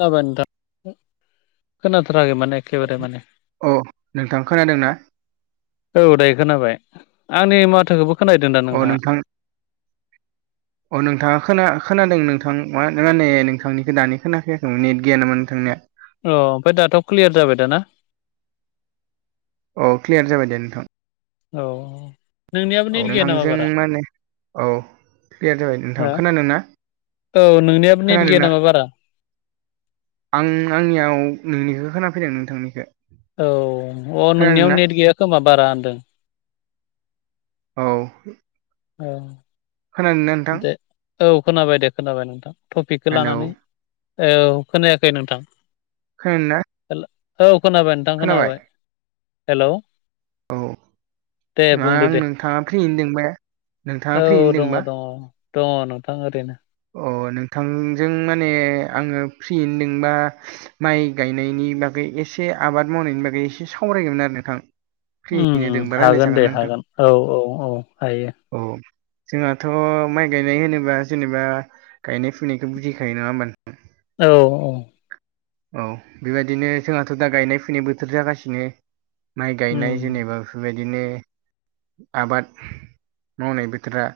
जाबायानोथाङ खोनाथाराखै माने एखेबारे माने अ नोंथां खोनादोंना औ दायो खोनाबाय आंनि माथोखौबो खोनाहैदों दा अ नोंथाङा नोंथां [inaudible] अ नोंथाङा ख खोनादों नोंथां मा ना नै नोंथांनिखौ दानि खोनाखायाखैमोन नेट गैया नामा नोंथांनिया अ ओमफ्राय दाथ' क्लियार जाबाय दाना अ क्लियार जाबाय दे नोंथां औ नोंनियाबो औ नेट गैया नामा नोंथांजों बारा मा होनो औ क्लियार जाबाय नोंथां हो खोना नोंना औ नोंनियाबो नेट गैया नामा बारा आं आंनियाव नोंनिखौ खोना फैदों नोंथांनिखौ औ अ नोंनियाव खोनादोंना नेट गैया खोमा बारा होनदों औ औ होनानै ननो नोंथां दे औ खोनाबाय दे खोनाबाय नोंथां टपिकखौ हेलौ लानानै औ खोनायाखै नोंथां खोनादोंना औ खोनाबाय नोंथां खोनाबाय खोनाबाबाय हेल' औ ना आं नोंथाङा फ्रियेनो दोंबा नोंथाङा औ फ्रियैनो दङ दोंबा दङ दङ नोंथां ओरैनो अ नोंथांजों माने आङो फ्रि होनदोंबा माइ गायनायनि बागै एसे आबाद मावनायनि बागै एसे सावरायगौमोन आरो नोंथां फ्रियैनो दोंबा हागोन दे रायज्लायजागोन नोंथां हागोन औ औ औ हायो औ जोंहाथ' माइ गायनाय होनोबा जेनेबा गायनाय फुनायखौ बुजिखायो नङा होमब औ औ औ बेबायदिनो जोंहाथ' दा गायनाय फुनाय बोथोर जागासिनो माइ गायनाय उम जेनेबा बेबायदिनो आबाद मावनाय बोथोरा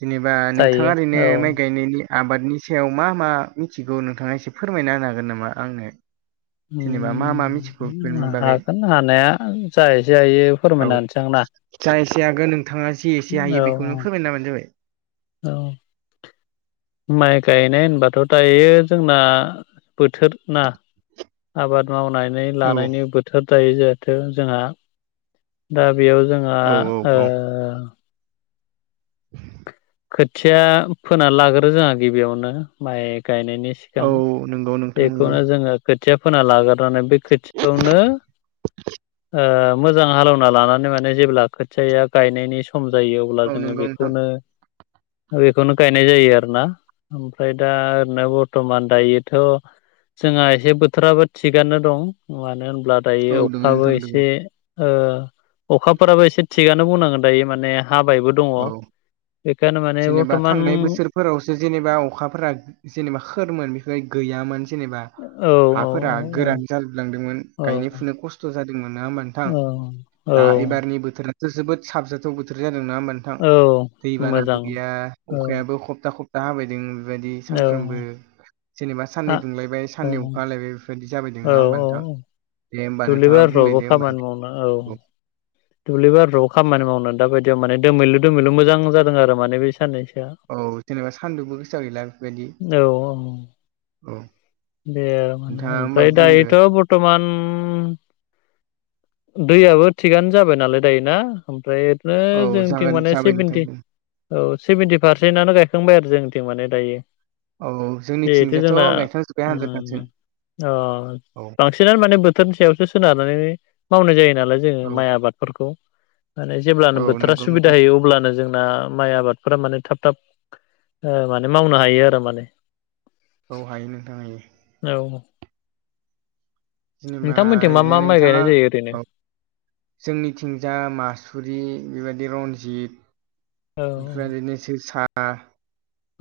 जेनेबा नोंथाङा जायो ओरैनो औ माइ गायनायनि आबादनि सायाव मा मा मिथिगौ नोंथाङा एसे फोरमायना होन हागोन नामा आंनो जेनेबा मा मा मिथिगौ उम बेफोरनि बागै हागोन हानाया जा एसे हायो औ फोरमायना होनोसै आं जा एसे हगोन नोंथाङा जि एसे ना हायो औ बेखौनो फोरमायना होबानो जाबाय औ माइ गायनाय होनबाथ' दायो जोंना बोथोर ना आबाद मावनानै औ लानायनि बोथोर जायो जिहेथु जोंहा दा बेयाव जोंहा औ औ खोथिया फोना लाग्रो जोंहा गिबियावनो माइ गायनायनि सिगां औ नंगौ नोंथां नंगौ बेखौनो जोंङो खोथिया फोना लाग्रनानै बे खोथियावनो मोजां हालवना लानानै माने जेब्ला खोथिाया गायनायनि सम जायो अब्ला औ जोङो नंगौ नोंथां बेखौनो बेखौनो गायनाय जायो आरो ना ओमफ्राय दा ओरैनो बरथमान दायोथ' जोंहा एसे बोथोराबो थिगानो दं मानो होनब्ला औ दायो दोङो अखाबो नोंथां दोङो एसे ओ अखाफोराबो एसे थिगानो बुंनांगोन दायो माने हाबायबो दङ औ बेखायने माने बरथमान फोरावसो जेनेबा अखाफोरा जेनेबा सोरमोन बेफोर गैयामोन। जेनेबा औ औ हाफोरा गोरान जालोबलांदोंमोन औ गायनाय-फुनाय खस्थ' जादोंमोन नाङा ओमबा थां औ औ दा एबारनि बोथोर जोबोद साबजाथाव बोथोर जादों ना ओमबा नोंथां औ दैबाना मोजां गैया औ अखायाबो खब्था खबथा दा हाबायदों बेबायदि औ सानफ्रामबो जेनेबा आ साननै दुंलायबाय औ साननै अखा हालायबाय। बेबायदि जाबाय नोंङा औ औ होनोमबा औ नोंथां दे होमबा दुब्लि नोंथाङा बारिफ्रावबो बुंलायदो होमबा खामानि दे मावनो औ दुब्लि बारुआव खामानि मावनो दाबायदियाव माने दोमैलु- दोमैलु मोजां जादों आरो माने बे साननैसोआ। औ जेनेबा सान्दुंबो गोसो गैला बेफोरबायदि औ। दे आरो माने नोंथाङा होमबा ओमफ्राय बुंदो दायोथ' बरथमान दैयाबो थिगानो जाबाय नालाय दायो ना ओमफ्राय ओरैनो औ जोंनिथिं जागोन माने जाबाय नोंथां सेभेनटि। औ सेभेन्टि पारसेन्टनो गायखांबाय आरो जोंथिं माने दायो। औ जोंनिथिंजायथ' गायखांजोबबाय ओम औ बांसिन माने बोथोरनि सायावसो सोनारनानै मावनाय जायो नालाय जोंङो औ माइ आबादफोरखौ माने औ जेब्लानो बोथोरा नंगौ सुबिदा नोंथां होयो अब्लानो जोंना माइ आबादफोरा माने थाब-थाब माने मावनो हायो आरो माने। औ हाय नोंथां हायो। औ जेनेबा नोंथांमोनथिं मा ओरैनो मा माइ नोंथाङा गायनाय जायो ओरैनो। औ जोंनिथिंजा मासुरि बेबायदि रनजित। औ बेफोरबायदिनो जोसा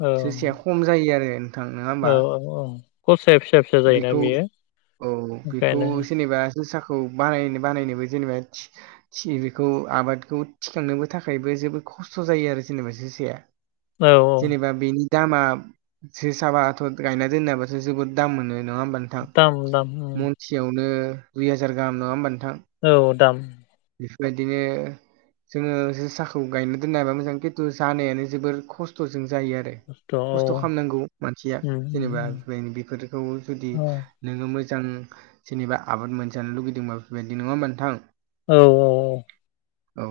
औ जोसाया खम जायो आरो नोंथां नङा होमबा। औ‌ औ। खसाया फिसा-फिसा। बेखौ औ बेखौ जेनेबा जोसाखौ बाहायनो बानायनोबो जेनेबा थि थि बेखौ आबादखौ थिखांनोबो थाखायबो जोबोद खस्थ' जायो आरो जेनेबा जोसाया। औ जेनेबा बेनि दामा जोसाबाथ' गायना दोननायाबाथ' जोबोद दाम मोनो नङा होमब नोंथां दाम दाम उम मनसेयावनो दुइ हाजार गाहाम नङा होमब नोंथां। औ दाम। बेफोरबायदिनो जोंङो जोसाखौ गायनो दोननो हाबा मोजां खिन्थु जानायानो जोबोर खस्थ'जों जायो आरो। औ खस्थ' उम खालामनांगौ मानसिया उम जेनेबा उम बे बेफोरखौ जुदि औ औ नोंङो मोजां जेनेबा आबाद मोनजानो लुगैदोंबा बेफोरबायदि नङा होमा नोंथां। औ अ औ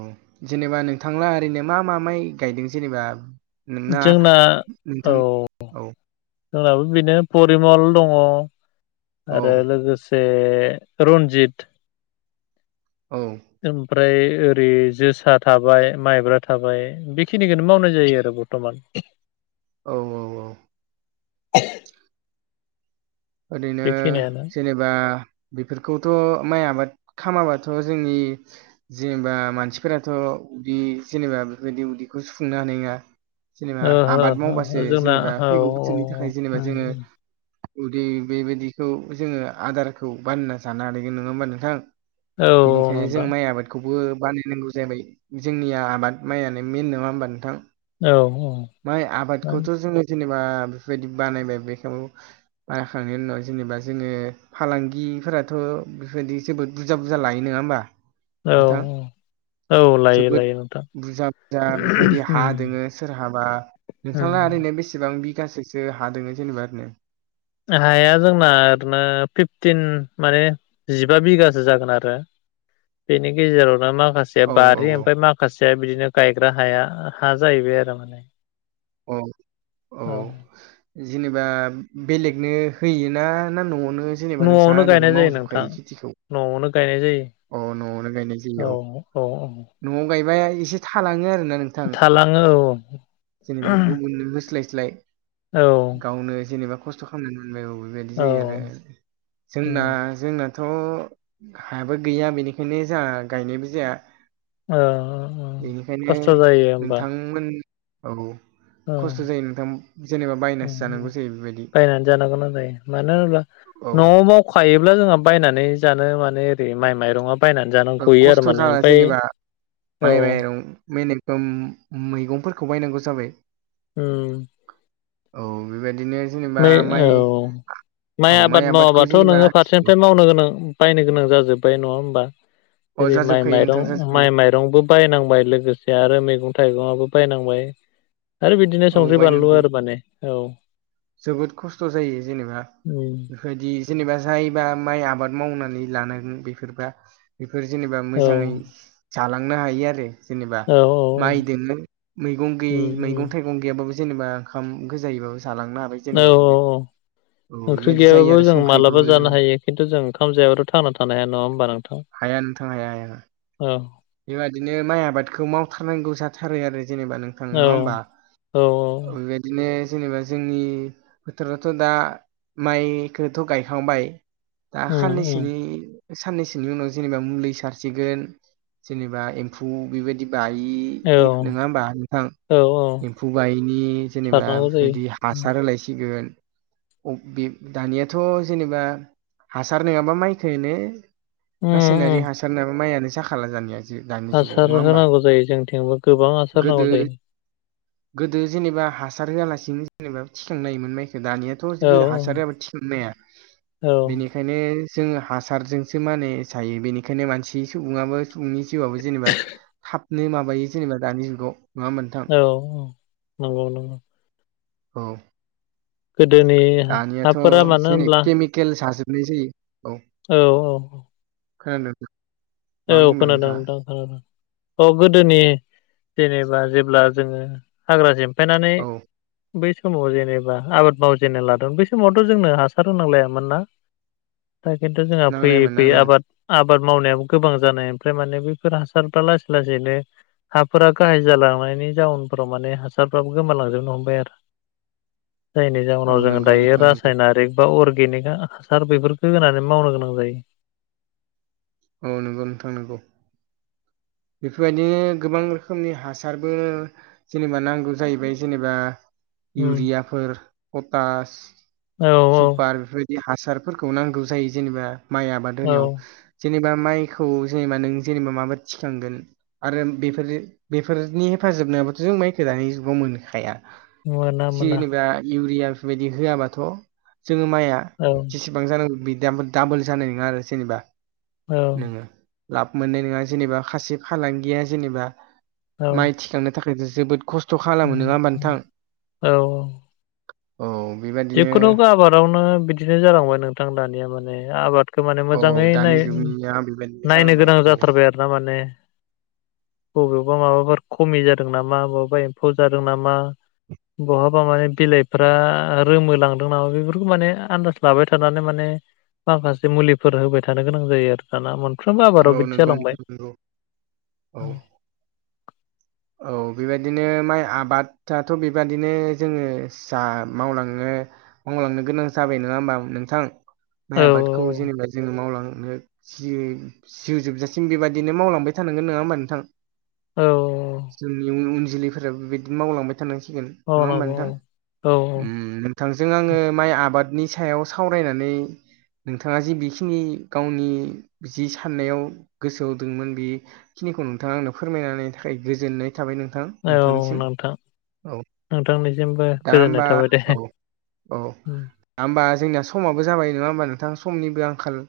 जेनेबा नोंथांला ओरैनो मा-मा माय गायदों जेनेबा? नोंना जोंना औ नोंथां औ जोंनाबो बिनो परिमल दङ औ आरो लोगोसे ए रन्जित। औ। ओमफ्राय ओरै जोसा थाबाय, माइब्रा थाबाय। बेखिनिखौनो मावनाय जायो आरो बरथ'मान। औ औ औ। [unintelligible] ओरैनो बेखिनियानो जेने बा बेफोरखौथ' माइ आबाद खामाबाथ' जोंनि जेनेबा मानसिफोराथ' उदि जेनेबा बेफोरबायदि उदिखौ सुफुंनो हानाय नङा। जेनेबा ओ हो आबाद हो मावबासो हो जोंना जेनेबा औ फैगौ बोसोरनि थाखाय जेनेबा औ जोंङो जुदि बेबायदिखौ जोंङो आदारखौ बानना जानो हागोन। नंङा होमबा नोंथां? औ बेनिखायनो जों नोंथां माइ आबाद खौबो बानायनांगौ जाबाय। जोंनिया आबाद मायानो मेन नङा होमबा नोंथां? औ माइ औ आबादखौथ' जोङो जेनेबा बेफोरबायदि बानायबाय बेखौ माइ हाखांनायनि उनाव जेनेबा जोङो फालांगिफोराथ' बेफोरबायदि जोबोद बुरजा बुरजा लायो। नङा होमबा? औ नोंथां उ जोबोद बुरजा-बुरजा बेफोरबायदि हा दोङो सोरहाबा नोंथांना उम ओरैनो बेसेबां बिगासोसो हा दोङो जेनेबा ओरैनो? हाया जोंना ओरैनो फिफटिन माने जिबा बिगासो जागोन आरो। बेनि गेजेरावनो माखासे औ बारि ओमफ्राय माखासेया बिदिनो गायग्रा हाया हा जाहैबाय आरो माने। औ औ जेनेबा बेलेगनो होयोना ना न'आवनो जेनेबा नोंस्रा न'आवनो गायनाय ओरैनो जायो नोंथां मावजोबखायो खेथिखौ? न'आवनो गायनाय जायो। अ न'आवनो गायनाय जायो औ अ औ न'आव गायबा एसे थालाङो आरोना नों थालाङो औ। जेनेबा गुबुननो होस्लायस्लाय औ गावनो जेनेबा खस्थ' खालामनानै मोनबाय औ। बेबायदि औ जायो आरो जोंना उम जोंनाथ' हायाबो गैया बेनिखायनो जोंहा गायनायबो जाया। अ अ अ बेनिखायनो खस्थ' जायो होमबा? [unintelligible] [unintelligible] औ औ खस्थ' जायो नोंथां जेनेबा बायनासो जानांगौ जायो बेबायदि बायनानै जानो गोनां जायो। मानो होनोब्ला औ न'आव मावखायोब्ला जोंहा बायनानै जानो माने ओरै माइ माइरङा बायनानै जानो गयो आरो खस्थ' माने जाला ओमफ्राय जेनेबा औ माइ-माइरं बे नों ओम मैगंफोरखौ बायनांगौ जाबाय [unintelligible] [unintelligible] औ बेबायदिनो जेनेबा बे औ माइ माइ औ आबाद आबादखौ मावाबाथ' जेनेबा नोङो फारसेनिफ्राय मावनो गोनां बायनो गोनां जाजोब्बाय। नङा होमबा? अ जेरै माइ जाजोबखायो नोंथां माइरं जाजोबखायो माइ-माइ रंबो बायनांबाय लोगोसे आरो मैगं थाइगंआबो बायनांबाय। आरो बिदिनो औ संख्रि-बानलु बायनांगौ आरो माने। औ जोबोद खस्थ' जायो जेनेबा उम बेफोरबायदि जेनेबा जायोबा माइ आबाद मावनानै लानांगोन बेफोरबा बेफोर जेनेबा औ मोजाङै जालांनो हायो आरो जेनेबा औ माइ दोनो ममैगं गैयि उम मैगं उम थाइगं गैयाबाबो जेनेबा ओंखाम गोजायैबाबो जालांनो हा औ। ओंख्रि बेबायदि जायो गैयाबाबो आरो जों संख्रिबो मालाब जानो हायो। खिन्थु जों ओंखाम जायाबाथ' थांनाा थानो हाया नङा होनबा नोंथां? हाया नोंथां हाया हाया। औ बेबादिनो माइ आबादखौ मावथारनांगौ जाथारो आरो जेनेबा नोंथां औ नङा होमबा औ औ। बेबायदिनो जेनेबा जोंनि फोथोरावथ' दा माइखौथ' गायखांबाय दा उम उम साननैसोनि साननैसोनि उनाव जेनेबा मुलि सारसिगोन जेनेबा एम्फौ औ बेबायदि [unintelligible] नङा होमबा नोंथां औ औ एम्फौ बायैनि जेनेबा सारनांगौ जायो बेबायदि उम हासार होलायसिगोन बे दानियाथ' जेनेबा हासार नङाबा माइखोनो उम रासायनारिक उम हासार नंयाब्ला माइआानो जाखाला दानिआ हासार होनांगौ जायो जोंथिंबो गोबां हासार गोदो होनांगौ जायो। गोदो जेनेबा हासार होआलासिनो जेनेबा थिखांनोनायोमोन माइखौ औ दानिया हासार होयाबा थिखोनो हाया औ बेनिखाय ओंखायनो जों हासारजोंसो माने जायो बेनिखायनो मानसि सुबुङाबो फुंनि जिउआवबो जेनेबा थाबनो माबायो जेनेबा दानि जुगाव। नङा होमबा नोंथां औ औ नंगौ नंगौ। औ। गोदोनि दानियाथ' हाफोरा मानो जेन होनब्ला केमिकेल जाजोबनाय जायो। औ। औ औ। खोनादों नोंथां। मा औ बुंदों खोनादों नोंथाङा नोंथां खोनादों औ गोदोनि जेनेबा जेब्ला जोङो हाग्रा सेमफायनानै। औ बै समाव जेनेबा आबाद मावजेनना लादों बै समावथ' जोंनो हासार होनांलायामोनना। दा खिन्थु जोंहा फैयै नांलायामोन फैयै नांलायामोन आबाद आबाद मावनायाव गोबां जानाय ओमफ्राय माने बेफोर हासारफ्रा लासै लासैनो। हाफोरा गाज्रि जालांनायनि जाउनफोराव माने हासारफोराबो गोमालांजोबनो हमबाय आरो। जायनि औ जाहोनाव जोंङो नंगौ दायो नोंथां नंगौ रासायनारिक बा अर्गेनिक हासार बेफोरखौ होनानै मावनो गोनां जायो। औ नंगौ नोंथां नंगौ। बेफोरबायदिनो गोबां रोखोमनि हासारबो जेनेबा नांगौ जाहैबाय जेनेबा। उम इउरियाफोर पटास औ सुपार बेफोर बायदि बे हासारफोरखौ नांगौ जायो जेनेबा माइ आबाद औ होनायाव। जेनेबा माइखौ जेनेबा नों जेनेबा माबा थिखांगोन आरो बेफोरनि हेफाजाब नङाबाथ' जों माइखौ दानि जुगाव मोनखाया मोना । मोना जेनेबा इउरिया बेफोरबायदि होआबाथ' जोङो माइआ। औ जेसेबां जानांगौ बिदि दाबोल जानाय नङा आरो जेनेबा औ नोङो। लाब मोननाय नङा जेनेबा खासे फालांगिया जेनेबा औ माइ थिखांनो थाखाय। जोबोद खस्थ' खालामो उम नङा होमबा उम नोंथां औ औ औ बेबाय जिखुनु आबादावनो बिदिनो जालांबाय नोंथां दानिया माने आबाद। [unintelligible] माने औ मोजाङै दानि जुगनिया बेबायदिनो नायनो जालांबाय गोनां औ जाथारबाय आरोना माने। बबेयावबा माबाफोर खमि जादों नामा बबेयावबा एम्फौ जादों नामा। बहाबा माने बिलाइफ्रा। रोमो लांदों नामा बेफोरखौ माने आन्दाज लाबाय थानानै माने। माखासे मुलिफोर होबाय थानो गोनां जायो आरो। दाना मोनफ्रोमबो औ आबादाव बिदि नंगौ जालांबाय नोंथां नंगौ औ। औ बेबायदिनो माइ आबादथ' बेबादिनो जोङो जा मावलाङो मावलांनो गोनां जाबाय नङा होमबा नोंथां औ माइ आबादखौ जेनेबा जोङो मावलांनो जि जिउ जोबजासिम बेबायदिनो मावलांबाय थानांगोन। नङा होमबा नोंथां? औ। जोंनि उन उन जोलैफोराबो बेबायदिनो मावलांबाय थानांसिगोन औ नङा होमबा नंगौ नोंथां। औ नोंथांजों आङो माइ आबादनि सायाव सावरायनानै नोंथाङा जि बिखिनि गावनि जि साननायाव गोसो हो दंमोन बे बिखिनिखौ नोंथाङा आंनो फोरमायनानै थाखाय गोजोननाय। थाबाय नोंथां औ नोंथांनिसिम नोंथां औ नोंथांनिसिमबो दा गोजोननाय होमबा थाबाय दे। औ औ उम। होमबा जोंनिया समाबो जाबाय नङा होमबा नोंथां समनिबो आंखाल।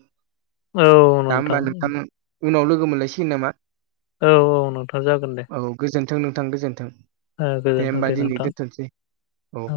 दा होमबा नोंथां उनाव लोगो मोनलायसिगोन नामा? औ औ नोंथां जागोन दे। औ गोजोन्थों नोंथां गोजोन्थों ओ दे गोजोनथों होमबा दिनै नोंथां दोनथ'सै औ।